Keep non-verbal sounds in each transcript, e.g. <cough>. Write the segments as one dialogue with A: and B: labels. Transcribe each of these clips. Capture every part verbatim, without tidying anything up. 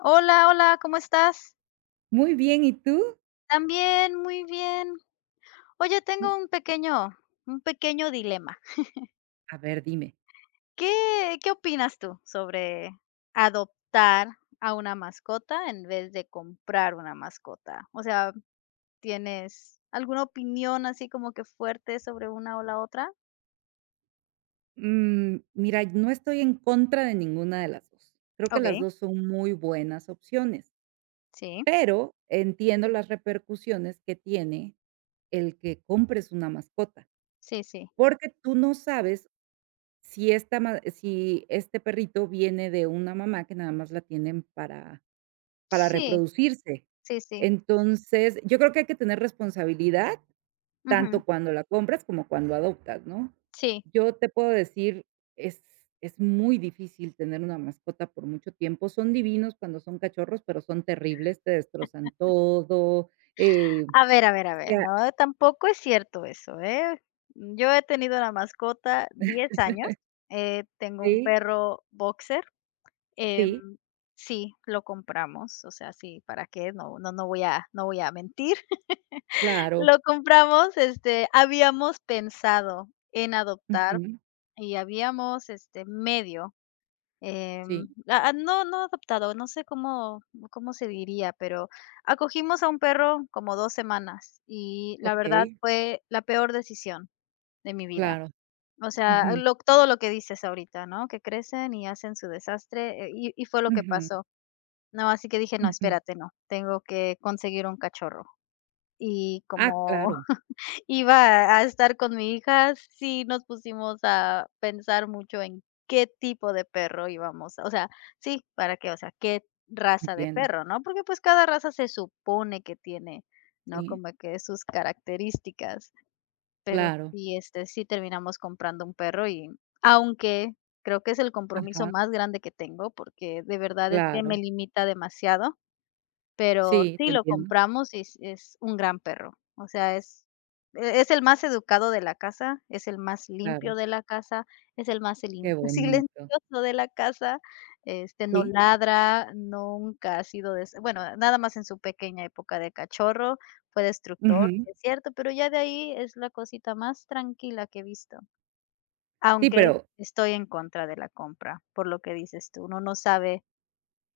A: Hola, hola, ¿cómo estás?
B: Muy bien, ¿y tú?
A: También, muy bien. Oye,
B: Y
A: tengo un pequeño un pequeño dilema.
B: A ver, dime.
A: ¿Qué qué opinas tú sobre adoptar a una mascota en vez de comprar una mascota? O sea, ¿tienes alguna opinión así como que fuerte sobre una o la otra?
B: Mm, mira, no estoy en contra de ninguna de las dos. Creo que las
A: Okey,
B: dos son muy buenas opciones,
A: sí,
B: pero entiendo las repercusiones que tiene el que compres una mascota,
A: sí, sí.
B: porque tú no sabes si esta ma si este perrito viene de una mamá que nada más la tienen para para
A: Sí,
B: reproducirse.
A: sí, sí.
B: Entonces, yo creo que hay que tener responsabilidad
A: Ujú,
B: tanto cuando la compras como cuando adoptas, ¿no?
A: sí.
B: Yo te puedo decir, es es muy difícil tener una mascota por mucho tiempo. Son divinos cuando son cachorros, pero son terribles, te destrozan todo, eh,
A: A ver, a ver, a
B: o
A: ver,
B: sea,
A: no, tampoco es cierto eso, ¿eh? Yo he tenido una mascota diez años, eh, tengo un
B: sí,
A: perro boxer, em,
B: sí,
A: sí, lo compramos, o sea, sí, ¿para qué? No, no, no voy a, no voy a mentir. <laughs>
B: claro.
A: Lo compramos, este, habíamos pensado en adoptar
B: Ujú.
A: y habíamos, este, medio.
B: Sí,
A: Em, ah, ah, no, no adoptado, no sé cómo cómo se diría, pero acogimos a un perro como dos semanas y la verdad
B: okey,
A: fue la peor decisión de mi vida.
B: claro.
A: O sea,
B: Ujú,
A: lo todo lo que dices ahorita, ¿no? Que crecen y hacen su desastre, eh, y y fue lo que
B: ujú,
A: pasó. No, así que dije: "No,
B: ujú.
A: espérate, no, tengo que conseguir un cachorro". Y
B: Ah,
A: como
B: claro,
A: iba a estar con mi hija, sí nos pusimos a pensar mucho en qué tipo de perro íbamos, o sea, sí, para qué, o sea, qué raza de
B: entiendo.
A: perro, ¿no? Porque, pues, cada raza se supone que tiene, ¿no?
B: Sí,
A: Como que sus características, pero
B: claro.
A: sí, este, sí terminamos comprando un perro. Y aunque creo que es el compromiso
B: Ajá,
A: más grande que tengo, porque de verdad es que
B: claro.
A: me limita demasiado. Pero
B: Sí, te
A: sí, lo
B: entiendo.
A: compramos y es es un gran perro. O sea, es e es el más educado de la casa, es el más
B: Claro,
A: limpio de la casa, es el más
B: qué
A: silin <laughs>
B: bonito.
A: silencioso de la casa, este, no
B: Sí,
A: ladra, nunca ha sido des, bueno, nada más en su pequeña época de cachorro, fue destructor,
B: ujú.
A: sí es cierto, pero ya de ahí es la cosita más tranquila que he visto.
B: Sí,
A: Aunque
B: pero
A: estoy en contra de la compra, por lo que dices tú, uno no sabe,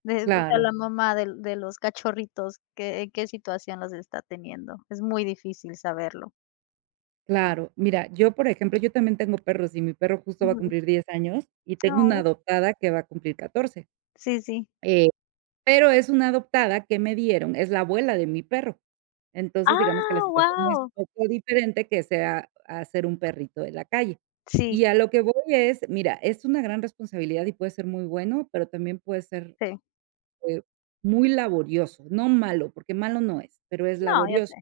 A: de o sea,
B: claro,
A: la mamá de de los cachorritos, ¿qué, en qué situación los está teniendo? Es muy difícil saberlo.
B: claro. Mira, yo, por ejemplo, yo también tengo perros y mi perro justo va a
A: Ujú.
B: cumplir diez años y tengo una
A: No.
B: adoptada que va a cumplir catorce.
A: Sí, sí.
B: eh, pero es una adoptada que me dieron, es la abuela de mi perro. Entonces, digamos que la
A: ¡Ah,
B: situación es
A: wow!
B: un poco diferente que sea hacer un perrito de la calle. Y
A: Sí,
B: a lo que voy es, mira, es una gran responsabilidad y puede ser muy bueno, pero también puede ser,
A: sí.
B: eh, muy laborioso, no malo, porque malo no es, pero es
A: No, ya sé.
B: laborioso.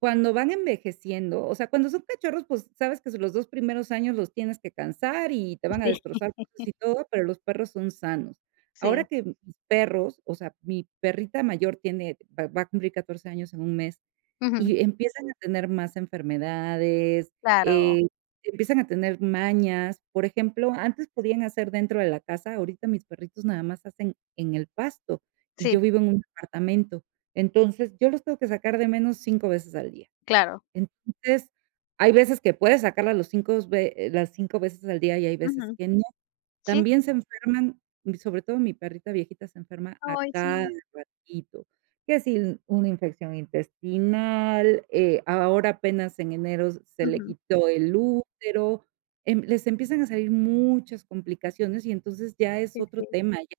B: Cuando van envejeciendo, o sea, cuando son cachorros, pues, sabes que los dos primeros años los tienes que cansar y te van a
A: <laughs> Sí.
B: destrozar cosas y todo, pero los perros son sanos. Ahora
A: Sí,
B: que mis perros, o sea, mi perrita mayor tiene va va a cumplir catorce años en un mes,
A: ujú,
B: y empiezan a tener más enfermedades,
A: claro,
B: eh, empiezan a tener mañas. Por ejemplo, antes podían hacer dentro de la casa, ahorita mis perritos nada más hacen en el pasto, y yo
A: sí,
B: vivo en un departamento. Entonces, yo los tengo que sacar de menos cinco veces al día.
A: claro.
B: Entonces, hay veces que puedes sacarlas los cinco ve eh, las cinco veces al día y hay
A: Ujú,
B: veces que no.
A: sí.
B: También se enferman, y sobre todo mi perrita viejita se enferma a
A: Ay,
B: cada
A: sí.
B: ratito, que si una infección intestinal, eh, ahora apenas en enero se le
A: Ujú,
B: quitó el útero, em, les empiezan a salir muchas complicaciones y entonces ya es
A: sí,
B: otro
A: sí,
B: tema, ya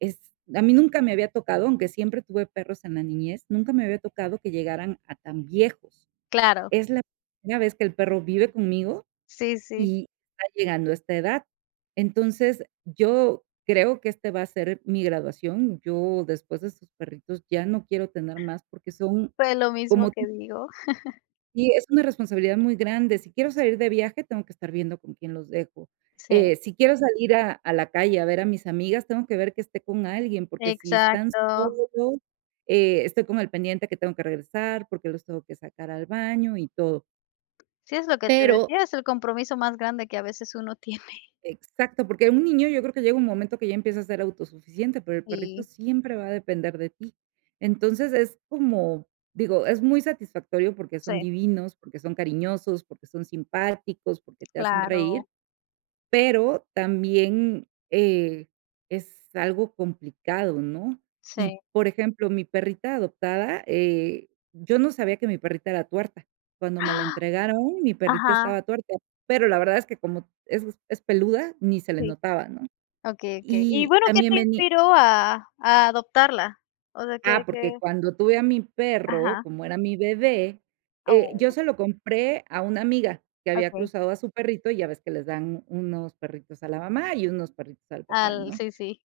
B: es a mí nunca me había tocado, aunque siempre tuve perros en la niñez, nunca me había tocado que llegaran a tan viejos.
A: claro,
B: Es la primera vez que el perro vive conmigo
A: sí, sí,
B: y está llegando a esta edad. Entonces, yo creo que este va a ser mi graduación. Yo, después de estos perritos, ya no quiero tener más porque son
A: fue lo mismo
B: como
A: que digo.
B: y es una responsabilidad muy grande. Si quiero salir de viaje, tengo que estar viendo con quién los dejo.
A: Sí.
B: Eh, si quiero salir a a la calle a ver a mis amigas, tengo que ver que esté con alguien, porque si están
A: Exacto.
B: solos, eh, estoy con el pendiente que tengo que regresar, porque los tengo que sacar al baño y todo.
A: Sí, es lo que te
B: Pero
A: decía, es el compromiso más grande que a veces uno <laughs> tiene.
B: Exacto, porque un niño yo creo que llega un momento que ya empieza a ser autosuficiente, pero el perrito
A: Sí,
B: siempre va a depender de ti. Entonces, es como, digo, es muy satisfactorio porque son
A: sí.
B: divinos, porque son cariñosos, porque son simpáticos, porque te hacen reír,
A: Claro,
B: pero también, eh, es algo complicado, ¿no? Y,
A: sí.
B: por ejemplo, mi perrita adoptada, eh, yo no sabía que mi perrita era tuerta. Cuando me la
A: ¡Ah!
B: entregaron, mi perrita
A: Ajá,
B: estaba tuerta, pero la verdad es que como es es peluda, ni se le
A: sí,
B: notaba, ¿no?
A: okey, okey. Y
B: Y
A: bueno, ¿qué
B: también
A: te
B: venía,
A: inspiró a a adoptarla? O sea, ¿qué
B: ah, porque
A: qué?
B: cuando tuve a mi perro,
A: Ajá.
B: como era mi bebé, eh, yo
A: Oh,
B: se lo compré a una amiga que había
A: okey.
B: cruzado a su perrito, y ya ves que les dan unos perritos a la mamá y unos perritos al papá,
A: Al
B: ¿no?
A: sí, sí.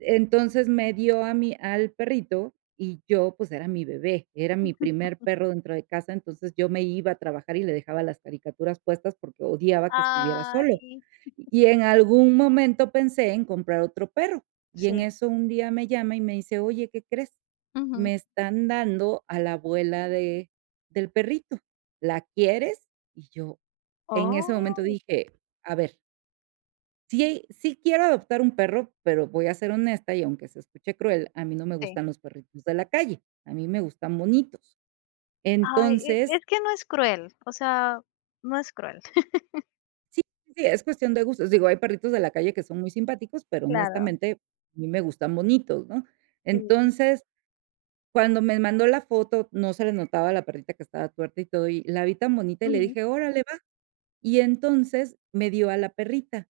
B: Entonces, me dio a mí al perrito y yo, pues, era mi bebé, era mi primer perro dentro de casa, entonces, yo me iba a trabajar y le dejaba las caricaturas puestas porque odiaba que estuviera solo.
A: Ay,
B: Y en algún momento pensé en comprar otro perro, y en
A: sí.
B: eso un día me llama y me dice: "Oye, ¿qué crees?
A: Ujú.
B: Me están dando a la abuela de del perrito, ¿la quieres?". Y yo en ese momento
A: Oh,
B: dije: "A ver". Sí, sí quiero adoptar un perro, pero voy a ser honesta y aunque se escuche cruel, a mí no me
A: sí.
B: gustan los perritos de la calle, a mí me gustan bonitos.
A: Ay, e
B: Entonces,
A: es que no es cruel, o sea, no es cruel.
B: sí, sí, sí, es cuestión de gustos. Digo, hay perritos de la calle que son muy simpáticos, pero
A: Claro,
B: honestamente a mí me gustan bonitos, ¿no?
A: sí.
B: Entonces, cuando me mandó la foto, no se le notaba a la perrita que estaba tuerta y todo, y la vi tan bonita y le
A: Ujú.
B: dije: "Órale, va". Y entonces me dio a la perrita.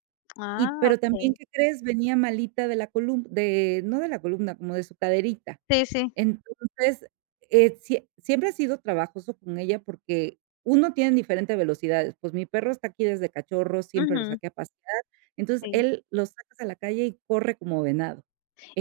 B: Y
A: Ah,
B: pero también,
A: okey.
B: ¿qué crees? Venía malita de la columna, de no de la columna, como de su caderita.
A: Sí, sí.
B: Entonces, eh, sie siempre ha sido trabajoso con ella porque uno tiene diferentes velocidades. Pues mi perro está aquí desde cachorro, siempre lo
A: Ujú,
B: saqué a pasear. Entonces,
A: sí.
B: él lo sacas a la calle y corre como venado.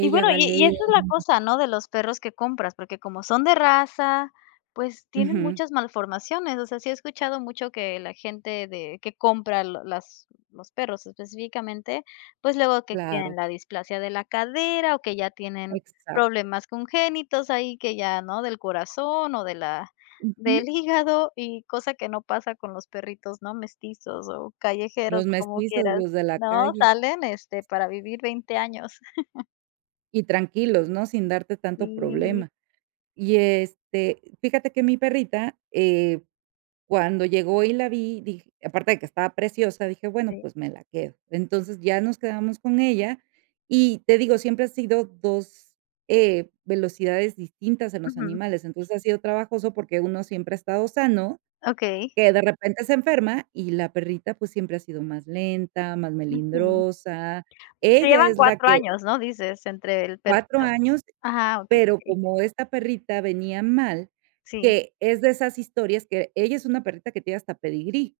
A: Y bueno,
B: va
A: y y esa
B: lento.
A: es la cosa, ¿no?, de los perros que compras, porque como son de raza, pues tienen
B: Ujú,
A: muchas malformaciones. O sea, sí he escuchado mucho que la gente de que compra lo las los perros específicamente, pues luego que
B: claro,
A: tienen la displasia de la cadera, o que ya tienen
B: exacto,
A: problemas congénitos ahí que ya, ¿no?, del corazón o de la del
B: ujú.
A: <laughs> hígado, y cosa que no pasa con los perritos, ¿no?, mestizos o callejeros
B: Los
A: o como
B: mestizos,
A: quieras,
B: los de la
A: ¿no?
B: calle
A: Salen, este, para vivir veinte años.
B: y tranquilos, ¿no? Sin darte tanto
A: Sí,
B: problema. Y, este, fíjate que mi perrita, eh cuando llegó y la vi, dije aparte de que estaba preciosa, dije: "Bueno,
A: sí.
B: pues me la quedo". Entonces, ya nos quedamos con ella y te digo, siempre ha sido dos eh, velocidades distintas en los
A: Ujú.
B: animales. Entonces, ha sido trabajoso porque uno siempre ha estado sano,
A: Okey.
B: que de repente se enferma, y la perrita, pues, siempre ha sido más lenta, más
A: Ujú.
B: melindrosa.
A: Se
B: Ella
A: llevan
B: es la
A: cuatro
B: que
A: años, ¿no?, dices, entre el
B: cuatro
A: perrito
B: años,
A: ajá, okey,
B: pero
A: okey.
B: como esta perrita venía mal,
A: Sí.
B: que es de esas historias que ella es una perrita que tiene hasta pedigrí.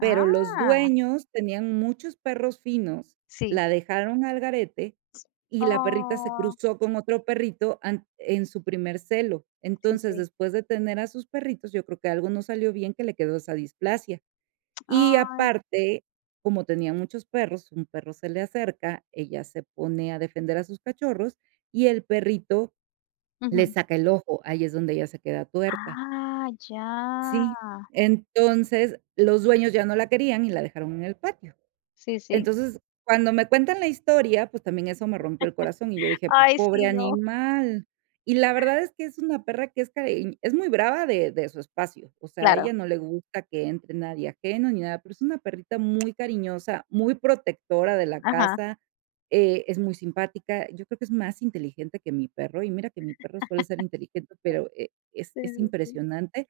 B: Pero los
A: Ah,
B: dueños tenían muchos perros finos,
A: sí.
B: la dejaron al garete y la perrita se
A: Oh,
B: cruzó con otro perrito an en su primer celo.
A: sí,
B: Entonces,
A: sí.
B: después de tener a sus perritos, yo creo que algo no salió bien, que le quedó esa displasia. Y
A: Ay.
B: aparte, como tenía muchos perros, un perro se le acerca, ella se pone a defender a sus cachorros y el perrito le
A: Ujú.
B: saca el ojo, ahí es donde ella se queda tuerta.
A: Ah, ya.
B: Sí, entonces los dueños ya no la querían y la dejaron en el patio.
A: Sí, sí.
B: Entonces, cuando me cuentan la historia, pues, también eso me rompió el corazón, y yo dije: "Pues,
A: Ay,
B: pobre
A: sí, no.
B: animal". Y la verdad es que es una perra que es cari es muy brava de de su espacio, o sea, a
A: Claro.
B: ella no le gusta que entre nadie ajeno ni nada, pero es una perrita muy cariñosa, muy protectora de la
A: Ajá.
B: casa, eh, es muy simpática. Yo creo que es más inteligente que mi perro, y mira que mi perro suele ser inteligente, pero, eh, es
A: Sí,
B: es
A: sí, sí.
B: impresionante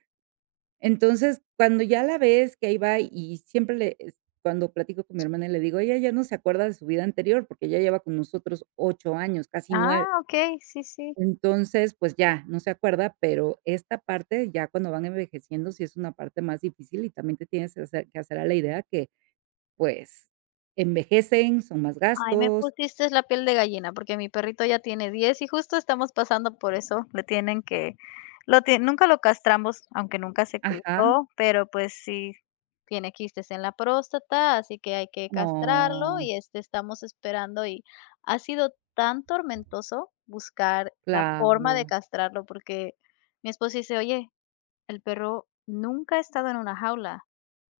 B: entonces, cuando ya la ves que ahí va y siempre le es cuando platico con mi hermana y le digo: "Ella ya no se acuerda de su vida anterior, porque ella lleva con nosotros ocho años, casi nueve.
A: Ah, okey, sí, sí.
B: Entonces, pues ya, no se acuerda, pero esta parte ya cuando van envejeciendo, sí es una parte más difícil y también te tienes que hacer que hacer a la idea que, pues, envejecen, son más
A: Ay, me
B: gastos.
A: pusiste la piel de gallina, porque mi perrito ya tiene diez y justo estamos pasando por eso. Le tienen que lo tie nunca lo castramos, aunque nunca se
B: Ajá.
A: cruzó, pero, pues, sí tiene quistes en la próstata, así que hay que castrarlo
B: Oh,
A: y, este, estamos esperando y ha sido tan tormentoso buscar la forma de
B: claro,
A: castrarlo, porque mi esposo dice: "Oye, el perro nunca ha estado en una jaula,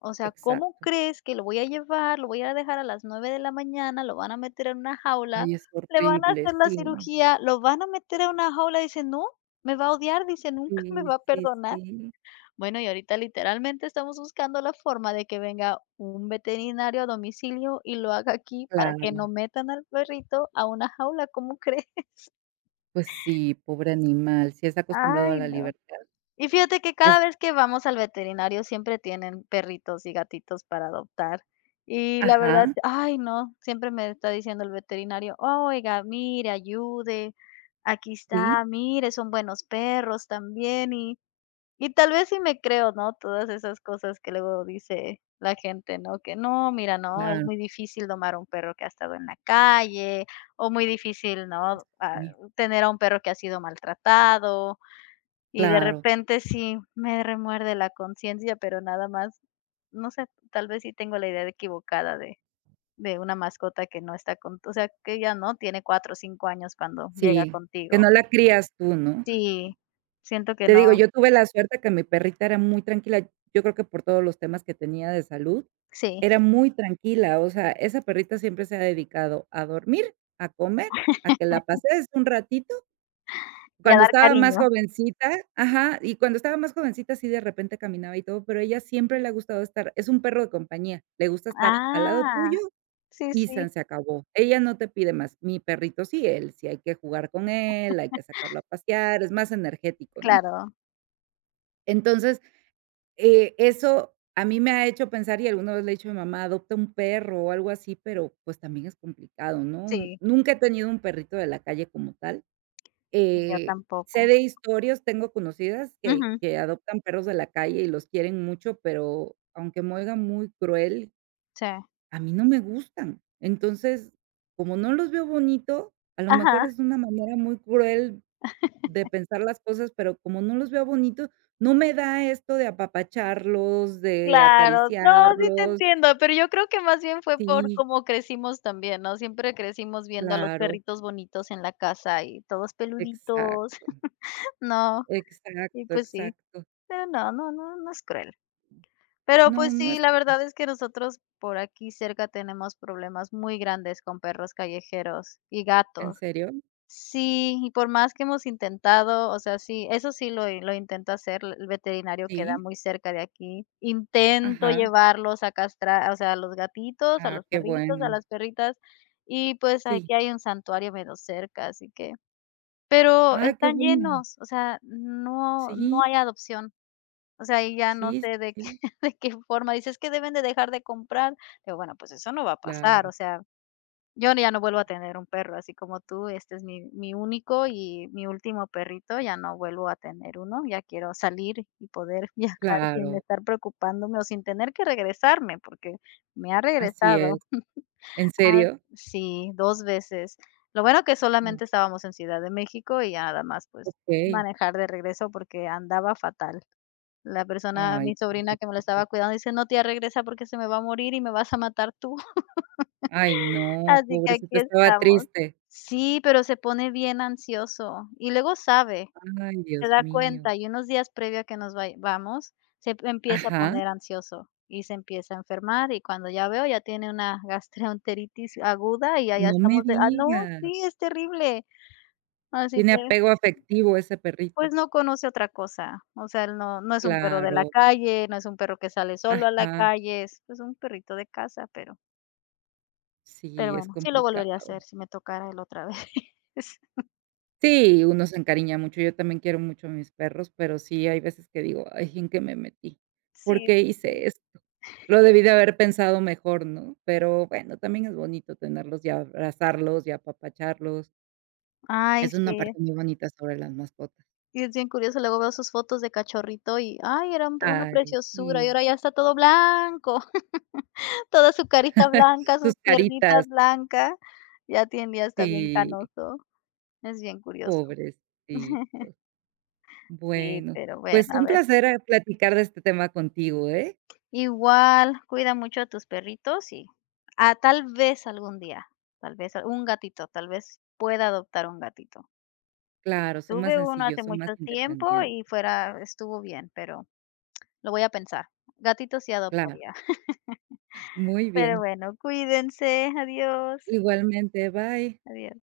A: o sea, ¿cómo
B: exacto.
A: crees que lo voy a llevar? Lo voy a dejar a las nueve de la mañana, lo van a meter en una jaula,
B: Ay, es
A: le van a
B: horrible,
A: hacer la
B: sí,
A: cirugía, lo van a meter en una jaula. Dice, no, me va a odiar, dice, nunca me
B: sí,
A: va a
B: sí,
A: perdonar".
B: sí,
A: Bueno, y ahorita literalmente estamos buscando la forma de que venga un veterinario a domicilio y lo haga aquí para que
B: claro.
A: no metan al perrito a una jaula. ¿Cómo crees? <laughs>
B: Pues sí, pobre animal, si es acostumbrado a
A: Ay,
B: la
A: no.
B: libertad,
A: Y fíjate que
B: es
A: cada vez que vamos al veterinario siempre tienen perritos y gatitos para adoptar. Y la verdad,
B: ajá,
A: ay no, siempre me está diciendo el veterinario: "Oiga, mire, ayude, aquí
B: sí,
A: está, mire, son buenos perros también", y y tal vez sí me creo, ¿no? Todas esas cosas que luego dice la gente, ¿no? Que no, mira, no, es
B: claro.
A: muy difícil domar a un perro que ha estado en la calle, o muy difícil, ¿no?
B: Eso
A: Ah,
B: sí.
A: tener a un perro que ha sido maltratado, y de
B: Claro,
A: repente sí me remuerde la conciencia, pero nada más, no sé, tal vez sí tengo la idea de equivocada de de una mascota que no está con, o sea, que ya no tiene cuatro o cinco años cuando llega
B: sí, que
A: contigo.
B: no la crías tú, ¿no?
A: Sí, siento que
B: Te
A: no
B: digo, yo tuve la suerte que mi perrita era muy tranquila, yo creo que por todos los temas que tenía de salud,
A: sí,
B: era muy tranquila, o sea, esa perrita siempre se ha dedicado a dormir, a comer, a que la pasees un ratito.
A: y a
B: Cuando
A: dar
B: estaba más
A: cariño.
B: jovencita, ajá, y cuando estaba más jovencita, sí de repente caminaba y todo, pero ella siempre le ha gustado estar, es un perro de compañía, le gusta estar al lado
A: Ah,
B: tuyo
A: sí,
B: y
A: sí,
B: san se acabó. Ella no te pide más. Mi perrito sí, él sí hay que jugar con él, hay que sacarlo a pasear, es más energético, ¿no?
A: claro,
B: Entonces, eh, eso a mí me ha hecho pensar, y alguna vez le he dicho a mi mamá: "Adopta un perro", o algo así, pero, pues, también es complicado, ¿no?
A: sí,
B: Nunca he tenido un perrito de la calle como tal.
A: y yo
B: Eh, sé
A: tampoco.
B: de historias, tengo conocidas que
A: Ujú,
B: que adoptan perros de la calle y los quieren mucho, pero aunque muega muy cruel,
A: sí.
B: a mí no me gustan. Entonces, como no los veo bonito, a lo mejor
A: Ajá.
B: es una manera muy cruel de pensar las cosas, pero como no los veo bonito, no me da esto de apapacharlos, de
A: Claro, no, sí te
B: acariciarlos.
A: entiendo, pero yo creo que más bien fue por
B: Sí,
A: cómo crecimos también, ¿no? Siempre crecimos viendo a los
B: claro,
A: perritos bonitos en la casa y todos peluditos,
B: exacto,
A: <laughs> ¿no? Y
B: exacto,
A: pues sí,
B: exacto.
A: pero no, no, no, no es cruel. Pero
B: No,
A: pues
B: no
A: sí,
B: es.
A: la verdad es que nosotros por aquí cerca tenemos problemas muy grandes con perros callejeros y
B: ¿En
A: gatos.
B: serio?
A: Sí, y por más que hemos intentado, o sea, sí, eso sí lo lo intento hacer, l- el veterinario queda
B: Sí,
A: muy cerca de aquí. Intento
B: ajá.
A: llevarlos a castrar, o sea, a los gatitos, a
B: Ah,
A: los
B: qué
A: perritos,
B: bueno.
A: a las perritas, y pues
B: Sí.
A: aquí hay un santuario medio cerca, así que pero
B: Ah, qué
A: están
B: bueno.
A: llenos, o sea, no no
B: Sí,
A: hay adopción. O sea, y ya no
B: sí,
A: sé de qué
B: sí,
A: <laughs> de qué forma. Dices que deben de dejar de comprar". Digo: "Bueno, pues eso no va a pasar", o
B: claro,
A: sea, yo ya no vuelvo a tener un perro, así como tú, este es mi mi único y mi último perrito, ya no vuelvo a tener uno, ya quiero salir y poder <laughs> viajar sin
B: claro,
A: estar preocupándome o sin tener que regresarme, porque me ha
B: así es.
A: regresado.
B: ¿En
A: Ah,
B: serio?
A: sí, dos veces. Lo bueno que
B: Mm,
A: solamente estábamos en Ciudad de México y ya nada más, pues,
B: okey.
A: manejar de regreso porque andaba fatal. La persona
B: Ay,
A: mi sobrina que me lo
B: pobrecito.
A: estaba cuidando dice: "No, tía, regresa porque se me va a morir y me vas a matar tú".
B: Ay, no,
A: Así que
B: pobrecito,
A: aquí
B: estaba
A: estamos.
B: triste.
A: Sí, pero se pone bien ansioso y luego sabe,
B: Ay,
A: se
B: Dios
A: da
B: mío.
A: cuenta y unos días previo a que nos vay vamos, se p- empieza a
B: Ajá,
A: poner ansioso y se empieza a enfermar y cuando ya veo ya tiene una <laughs> gastroenteritis aguda y ya ya
B: no me
A: estamos de: "Ah, no,
B: digas.
A: sí, es terrible". Así
B: Tiene
A: que,
B: apego afectivo ese perrito.
A: pues, no conoce otra cosa, o sea, él no no es un perro de la
B: Claro,
A: calle, no es un perro que sale solo a la
B: ajá.
A: calle, es, pues, un perrito de casa, pero pero
B: Sí, es
A: bueno, sí lo volvería a
B: complicado.
A: hacer si me tocara él otra vez. <laughs>
B: Sí, uno se encariña mucho. Yo también quiero mucho a mis perros, pero sí hay veces que digo: "Ay, ¿en qué me metí? ¿Por
A: Sí,
B: qué
A: sí.
B: hice esto? Lo debí de haber pensado mejor", ¿no? Pero bueno, también es bonito tenerlos y abrazarlos y apapacharlos.
A: Ay,
B: Es una
A: sí.
B: parte muy bonita sobre las mascotas.
A: Sí, es bien curioso, luego veo sus fotos de cachorrito y, ay, era un- una
B: Ay,
A: preciosura y
B: sí.
A: ahora ya está todo blanco, <laughs> toda su carita
B: <laughs>
A: blanca,
B: Sus
A: sus
B: caritas.
A: piernitas blancas, ya tiene, ya está bien
B: Sí,
A: canoso, es bien curioso.
B: pobres, sí.
A: <laughs> Sí,
B: Bueno,
A: pero bueno,
B: pues
A: a
B: un
A: ver,
B: placer, eh, platicar de este tema contigo, ¿eh?
A: igual cuida mucho a tus perritos y ah, tal vez algún día, tal vez a- un gatito, tal vez pueda adoptar un gatito.
B: Claro, son más
A: Tuve uno
B: sencillos,
A: hace
B: son más
A: mucho tiempo
B: independientes.
A: y fuera, estuvo bien, pero lo voy a pensar. Gatitos sí
B: Claro.
A: adoptaría. <laughs>
B: Muy
A: Pero
B: bien.
A: bueno, cuídense. Adiós.
B: Igualmente, bye.
A: Adiós.